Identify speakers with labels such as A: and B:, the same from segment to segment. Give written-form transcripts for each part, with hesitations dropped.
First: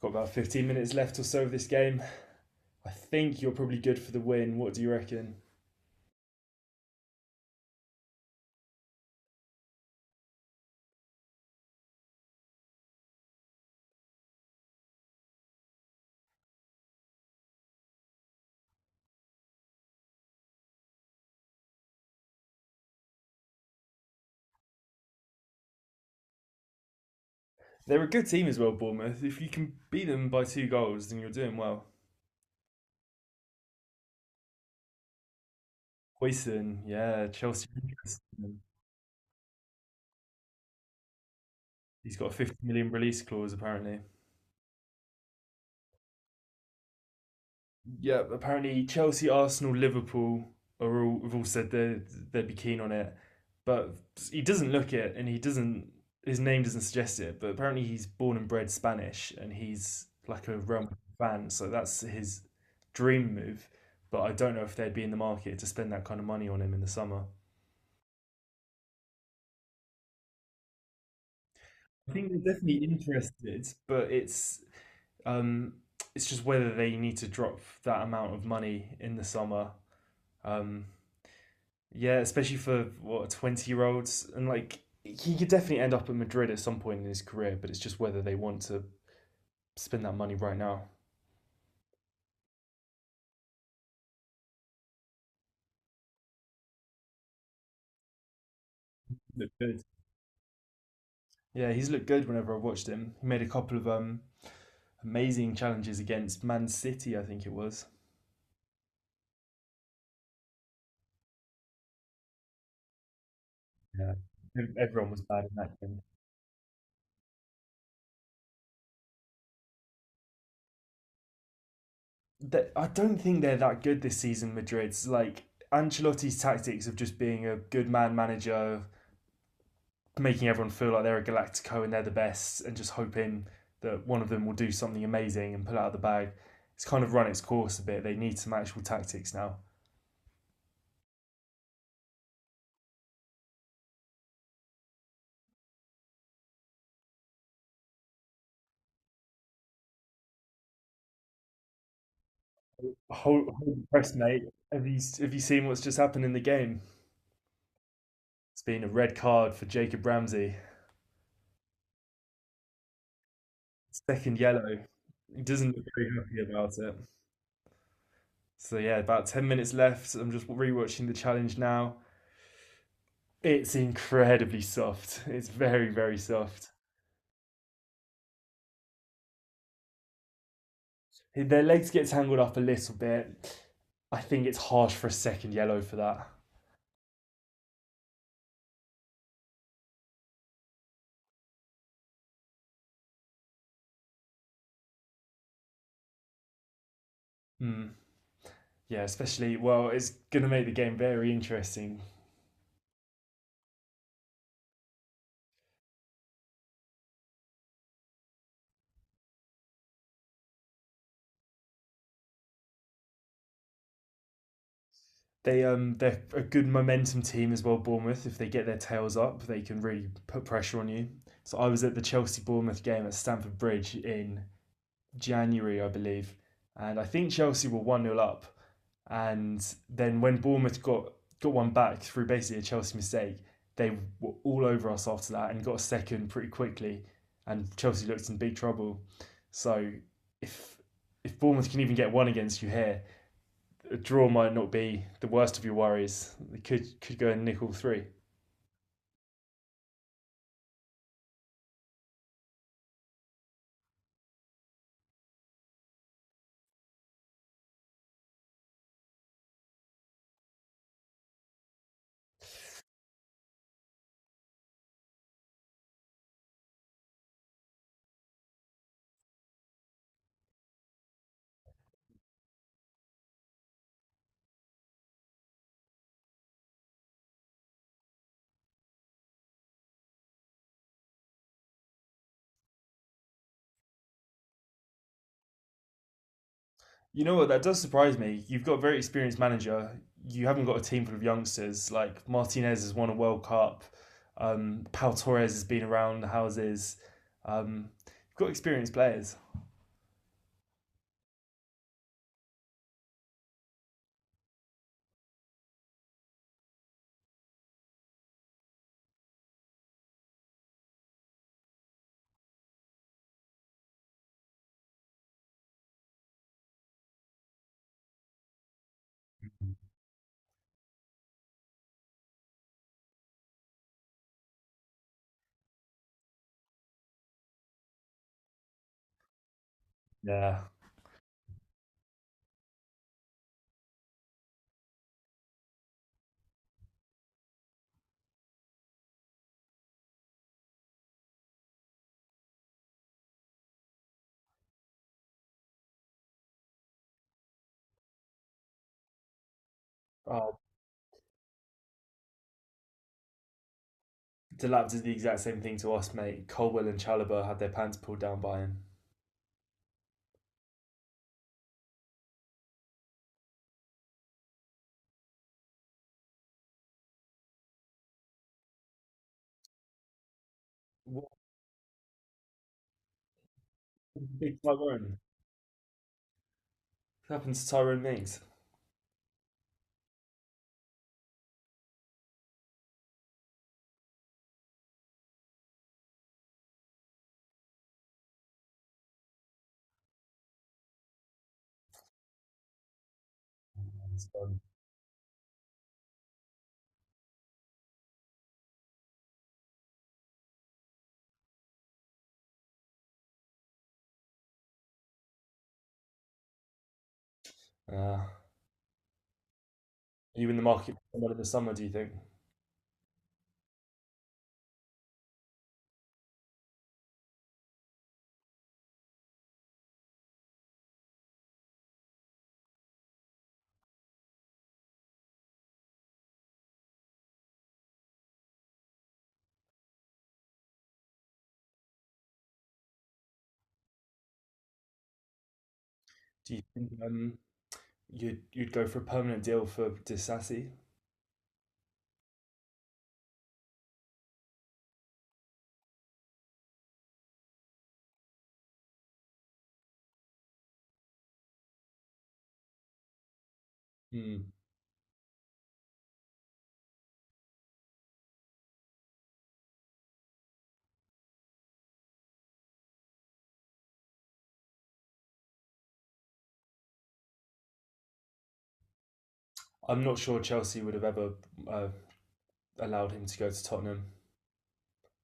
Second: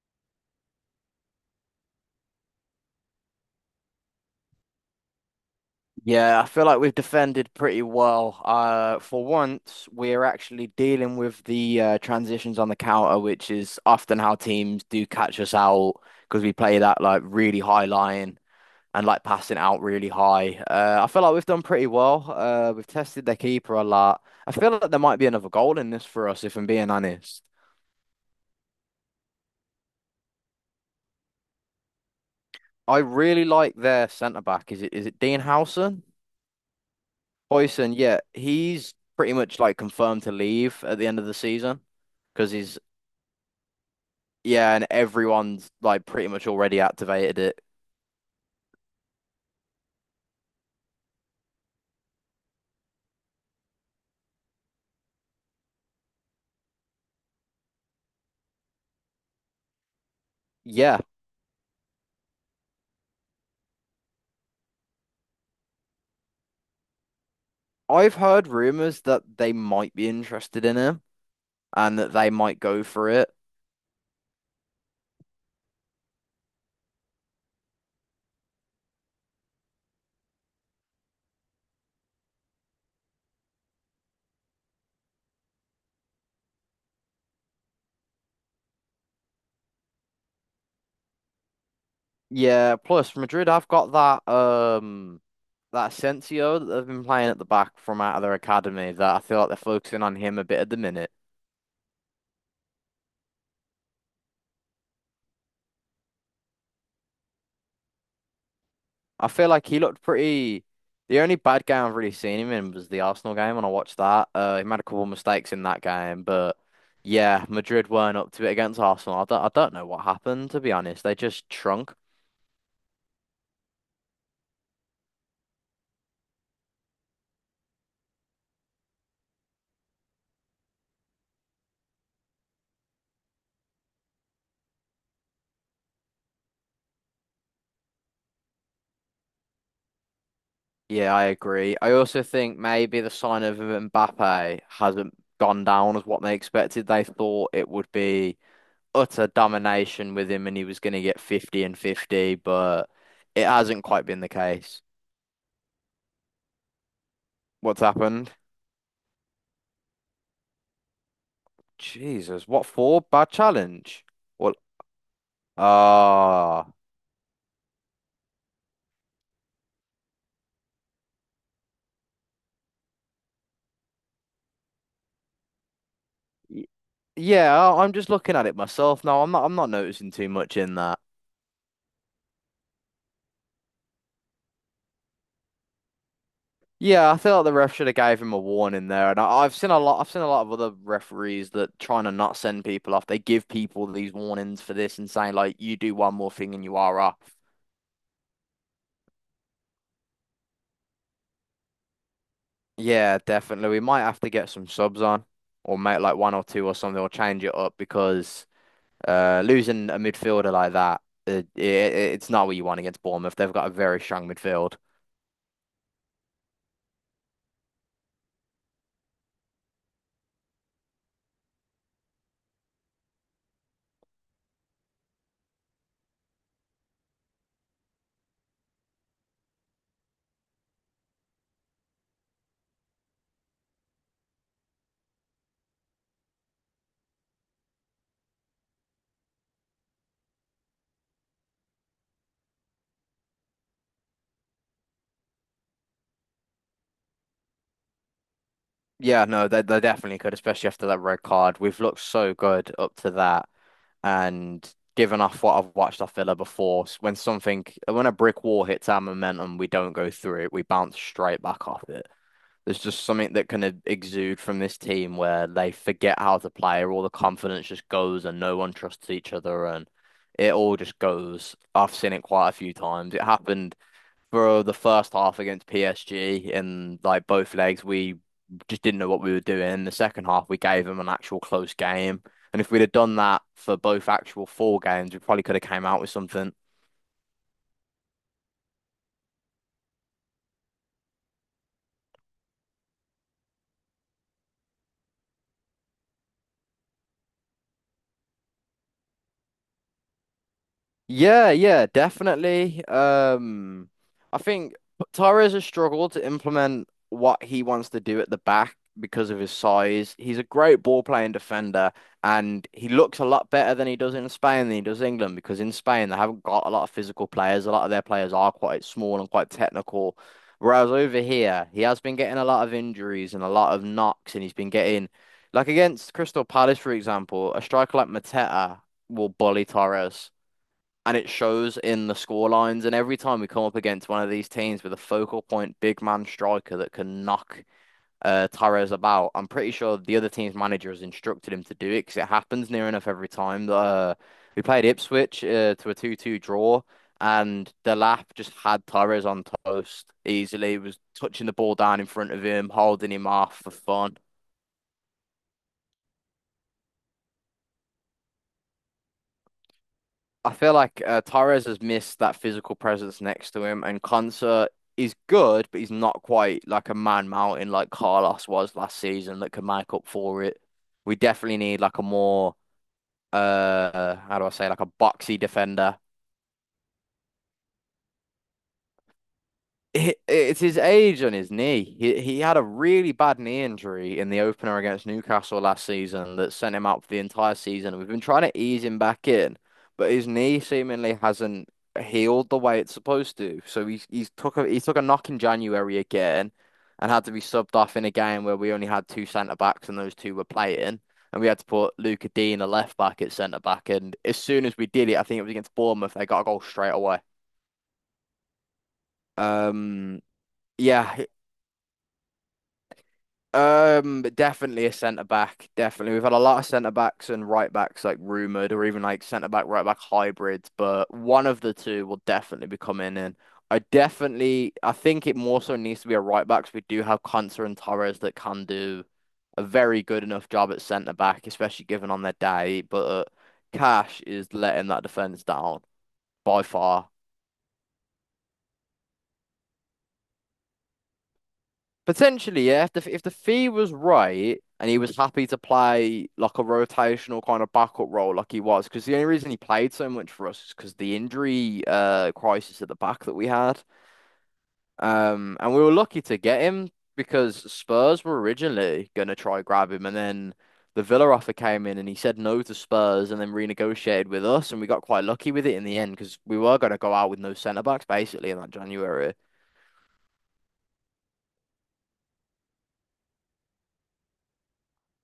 A: Got about 15 minutes left or so of this game. I think you're probably good for the win. What do you reckon?
B: Yeah, I feel like we've defended pretty well. For once, we're actually dealing with the transitions on the counter, which is often how teams do catch us out because we play that like really high line and like passing out really high. I feel like we've done pretty well. We've tested their keeper a lot. I feel like there might be another goal in this for us, if I'm being honest.
A: They're a good team as well, Bournemouth. If you can beat them by two goals, then you're doing well.
B: I really like their centre back. Is it Dean Howson?
A: Hoyson, yeah, Chelsea.
B: Boyson, yeah, he's pretty much like confirmed to leave at the end of the season
A: He's got a
B: because
A: 50
B: he's,
A: million release clause apparently.
B: yeah, and everyone's like pretty much already activated it.
A: Yeah, apparently Chelsea, Arsenal, Liverpool are all have all said they'd be keen on it, but he doesn't look it, and he doesn't. His name doesn't suggest it, but apparently he's born and bred Spanish, and he's like a Real Madrid
B: Yeah,
A: fan, so that's his dream move. But I don't know if they'd be in the market to spend that kind of money on him in the summer.
B: I've heard rumors that they might be interested in him and
A: I
B: that
A: think
B: they
A: they're
B: might go
A: definitely
B: for it.
A: interested, but um, it's just whether they need to drop that amount of money in the summer. um, Yeah, especially for what, 20 year olds, and like he could definitely end up at Madrid at some point in his career, but it's just whether they want to spend that money right now.
B: Yeah, plus Madrid have got that Asensio that they've been playing at the back from out of their academy that I feel like
A: Look
B: they're
A: good.
B: focusing on him a bit at the minute.
A: Yeah, he's looked good whenever I've watched him. He made a couple of amazing challenges against Man City, I think it was.
B: I feel like he looked pretty. The only bad game I've really seen him in was the Arsenal game when I watched
A: Yeah.
B: that. He made a couple of
A: Everyone was bad in
B: mistakes in
A: that
B: that
A: game.
B: game, but yeah, Madrid weren't up to it against Arsenal. I don't know what happened, to be honest. They just shrunk.
A: That, I don't think they're that good this season. Madrid's like Ancelotti's tactics of just being a good man manager, making everyone feel like they're a Galactico and they're the best, and just hoping that one of them will do something amazing and pull out of the bag. It's kind of run its course a bit. They need some actual tactics now.
B: Yeah, I agree. I also think maybe the sign of Mbappe hasn't gone down as what they expected. They thought it would be utter domination with him and he was going to get 50 and 50, but it
A: Hold
B: hasn't
A: the
B: quite
A: press,
B: been the
A: mate.
B: case.
A: Have you seen what's just happened in the game?
B: What's happened?
A: It's been a red card for Jacob Ramsey.
B: Jesus, what for? Bad challenge?
A: Second
B: Well,
A: yellow. He doesn't look very happy
B: ah,
A: about it. So yeah, about 10 minutes left. I'm just rewatching the challenge now. It's incredibly soft. It's very very
B: y-
A: soft.
B: yeah. I- I'm just looking at it myself now. I'm not. I'm not noticing too much in that.
A: Their legs get tangled up a little bit. I think it's harsh for a second yellow for that.
B: Yeah, I feel like the ref should have gave him a warning there. And I've seen a lot. I've seen a lot of other referees that trying to not send people off. They give people these warnings for this and saying like, you do one more thing and you are off.
A: Mm. Yeah, especially, well, it's gonna make the game very interesting.
B: Yeah, definitely. We might have to get some subs on, or make like one or two or something, or change it up because. Losing a midfielder like that, it's not what you want against Bournemouth. They've got a very strong midfield.
A: They're a good momentum team as well, Bournemouth. If they get their tails up, they can really put pressure on you. So I was at the Chelsea Bournemouth game at Stamford Bridge in January, I believe, and I think Chelsea were one nil up. And then when Bournemouth got one back through basically a Chelsea mistake, they were all over us after that and got a second pretty quickly. And Chelsea looked in big trouble. So if if Bournemouth can even get one against you here, a draw might not be the worst of your worries. They could go and nick all three.
B: Yeah, no, they definitely could, especially after that red card. We've looked so good up to that, and given off what I've watched off Villa before, when a brick wall hits our momentum, we don't go through it. We bounce straight back off it. There's just something that kind of exude from this team where they forget how to play, or all the confidence just goes, and no one trusts each other, and it all just goes. I've seen it quite a few times. It happened for the first half against PSG, and like both legs, we just didn't know what we were doing. In the second half, we gave them an actual close game, and if we'd have done that for both actual four games, we probably could have came out with something.
A: You know what? That does surprise me. You've got a very experienced manager. You haven't got a team full of youngsters. Like Martinez has won a World Cup. Pal Torres has been around the houses. You've got experienced players.
B: Yeah, yeah, definitely. I think Torres has struggled to implement what he wants to do at the back because of his size. He's a great ball playing defender, and he looks a lot better than he does in Spain than he does England because in Spain they haven't got a lot of physical players. A lot of their players are quite small and quite technical. Whereas over here, he has been getting a lot of injuries and a lot of knocks, and he's been getting, like against Crystal Palace, for example, a striker like Mateta will bully Torres
A: Yeah.
B: and it shows in the score lines. And every time we come up against one of these teams with a focal point big man striker that can knock Torres about, I'm pretty sure the other team's manager has instructed him to do it because it happens near enough every time. We played Ipswich to a 2-2 draw. And the lap just had Torres on toast
A: Oh,
B: easily. He was touching the ball down in front of him, holding him off for fun.
A: Delap did the exact same thing to us, mate. Colwell and Chalobah had their pants pulled down by him.
B: I feel like Torres has missed that physical presence next to him, and Konsa is good, but he's not quite like a man mountain like Carlos was last season that can make up for it. We
A: What
B: definitely need like a more,
A: happened
B: how
A: to
B: do I
A: Big
B: say, like a
A: Tyrone?
B: boxy defender.
A: What happened to Tyrone Mings?
B: It's his age on his knee. He had a really bad knee injury in the opener against Newcastle last season that sent him out for the entire season. We've been trying to ease him back in, but his knee seemingly hasn't healed the way it's supposed to. So he
A: It's
B: he's took
A: gone.
B: a he took a knock in January again, and had to be subbed off in a game where we only had two centre backs and those two were playing. And we had to put Luca Dean, a left back, at centre back. And as soon as we did it, I think it was against Bournemouth, they got a goal straight away.
A: Are
B: Um,
A: you in the market for
B: yeah,
A: someone in the summer, do you think?
B: Um, definitely a centre back. Definitely, we've had a lot of centre backs and right backs like rumored, or even like centre back right back hybrids. But one of the two will definitely be coming in. I think it more so needs to be a right back 'cause we do have Konsa and Torres that can do a very good enough job at centre back, especially given on their day. But Cash is letting that defence down
A: Do
B: by
A: you think
B: far.
A: you'd go for a permanent deal for Disassi?
B: Potentially, yeah. If the fee was right and he was happy to play like a rotational kind of backup role, like he was, because the only reason he played so much for us is because the injury crisis at the back that we had.
A: Hmm.
B: And we were lucky to get him because Spurs were originally gonna try grab him, and then the Villa offer came in and he said no to Spurs and then renegotiated with us, and we got quite lucky with it in the end because we were gonna go out with no centre backs basically in that January.
A: I'm not sure Chelsea would have ever uh, allowed him to go to Tottenham.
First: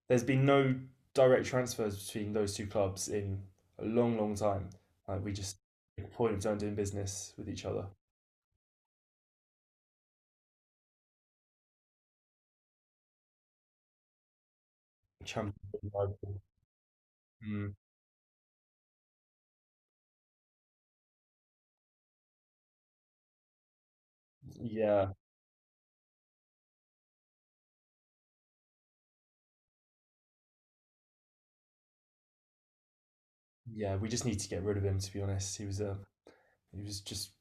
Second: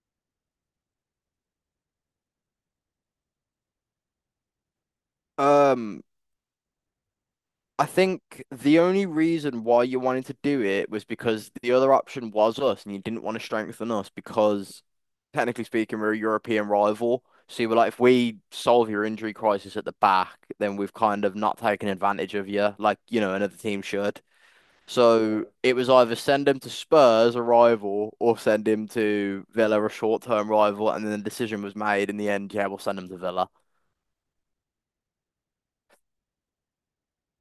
A: There's been no direct transfers between those two clubs in a long, long time. Like we just
B: Um,
A: make a point of don't doing business with each other.
B: I think the only reason why you wanted to do it was because the other option was us, and you didn't want to strengthen us because,
A: Champions
B: technically
A: League
B: speaking, we're a
A: rival.
B: European rival. So you
A: Mm,
B: were like, if we solve your injury crisis at the back, then we've kind of not taken advantage of you, like, you know, another team should.
A: yeah,
B: So it was either send him to Spurs, a rival, or send him to Villa, a short-term rival, and then the decision was made in the end, yeah, we'll send him to Villa.
A: yeah. We just need to get rid of him. To be honest, he was just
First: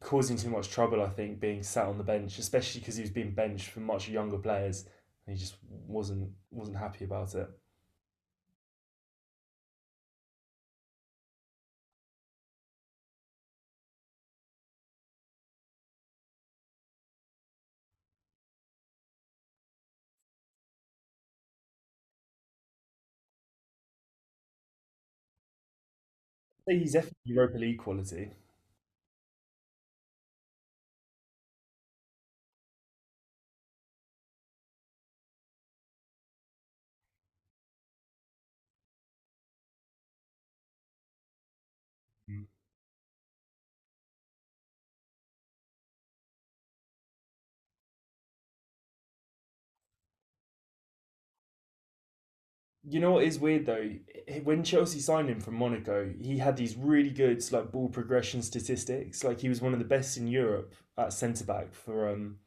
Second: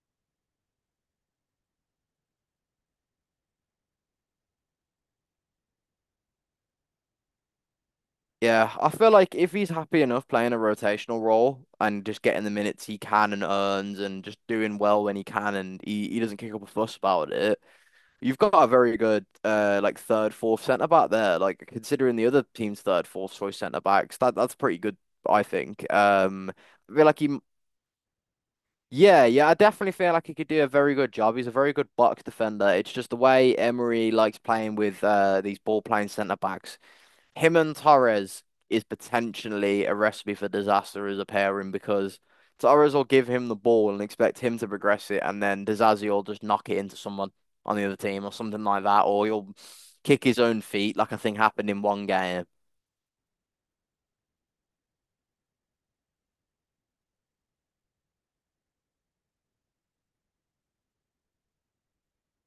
A: causing too much trouble. I think being sat on the bench, especially because he was being benched for much younger players, and he just wasn't happy about it.
B: Yeah, I feel like if he's happy enough playing a rotational role and just getting the minutes he can and earns and just doing well when he can and he doesn't kick up a fuss about it, you've got a very good like third, fourth centre back there. Like considering the other team's third, fourth choice centre backs, that's pretty good, I think.
A: He's
B: I feel
A: definitely
B: like he,
A: Europa League quality.
B: Yeah, yeah, I definitely feel like he could do a very good job. He's a very good box defender. It's just the way Emery likes playing with these ball playing centre backs, him and Torres, is potentially a recipe for disaster as a pairing because Torres will give him the ball and expect him to progress it, and then Disasi will just knock it into someone on the other team or something like that, or he'll kick his own feet like I think happened in one game.
A: You know what is weird though? When Chelsea signed him from Monaco, he had these really good like ball progression statistics. Like he was one of the best in Europe at centre back for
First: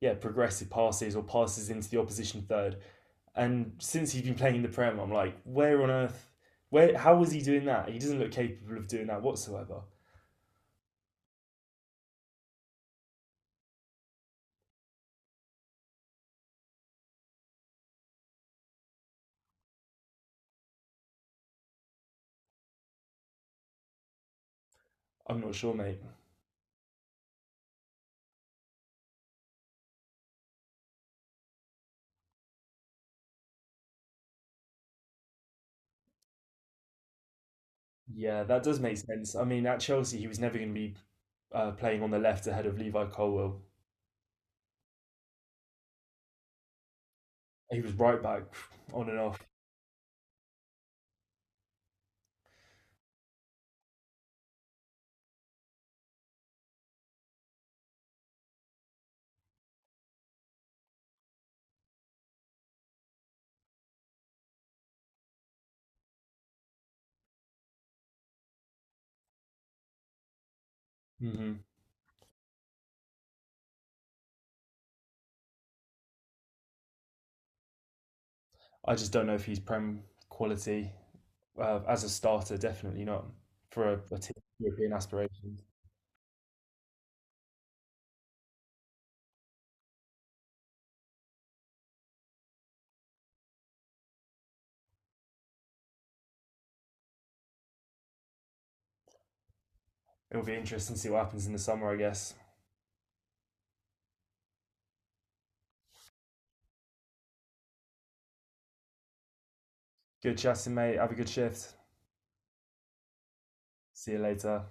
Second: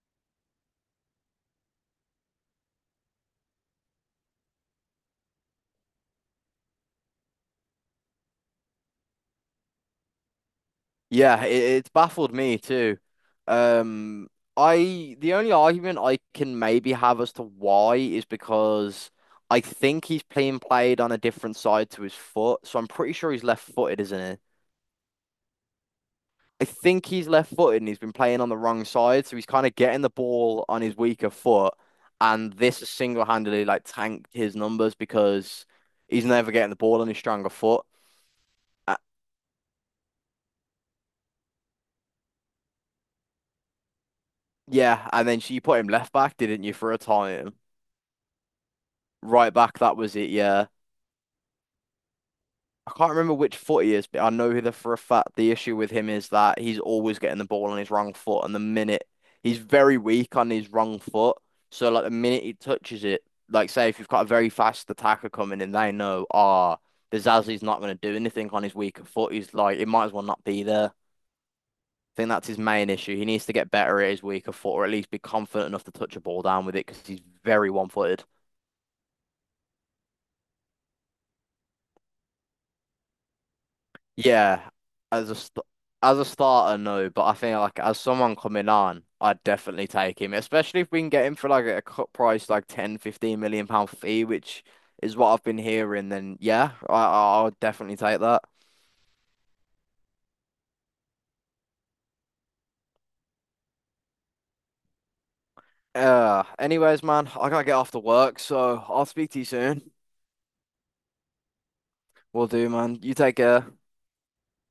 A: yeah progressive passes or passes into the opposition third. And since he's been playing in the Prem, I'm like, where on earth? Where? How was he doing that? He doesn't look capable of doing that whatsoever.
B: Yeah, it, it's baffled me too. Um, I the only argument I can maybe have as to why is because I think he's being played on a different side to his foot, so I'm pretty sure he's left-footed, isn't he?
A: I'm not sure, mate.
B: I think he's left footed and he's been playing on the wrong side, so he's kind of getting the ball on his weaker foot, and this has single handedly like tanked his numbers because he's never getting the ball on his stronger foot.
A: Yeah, that does
B: Uh,
A: make sense. I mean, at Chelsea, he was never going to be playing on the left ahead of Levi Colwell.
B: yeah, and then you put him left back, didn't you, for a time?
A: He was right back on and off.
B: Right back, that was it. Yeah, I can't remember which foot he is, but I know that for a fact the issue with him is that he's always getting the ball on his wrong foot, and the minute he's very weak on his wrong foot, so like the minute he touches it, like say if you've got a very fast attacker coming in, they know, ah, oh, the Zazi's not going to do anything on his weaker foot. He's like it might as well not be there.
A: hmm
B: I think that's his main issue. He needs to get better at his weaker foot, or at least be confident enough to touch a ball down with it because he's very one-footed.
A: I just don't know if he's prem quality as a starter. Definitely not for a team with
B: Yeah,
A: European
B: as a st
A: aspirations.
B: as a starter, no, but I think like as someone coming on, I'd definitely take him, especially if we can get him for like a cut price, like 10, £15 million fee, which is what I've been hearing. Then yeah, I'll definitely take that.
A: It'll be interesting to see what happens in the summer, I guess.
B: Man, I gotta get off to work, so I'll speak to you soon.
A: Good chatting, mate. Have a good shift.
B: Will do, man. You take care.
A: See you later.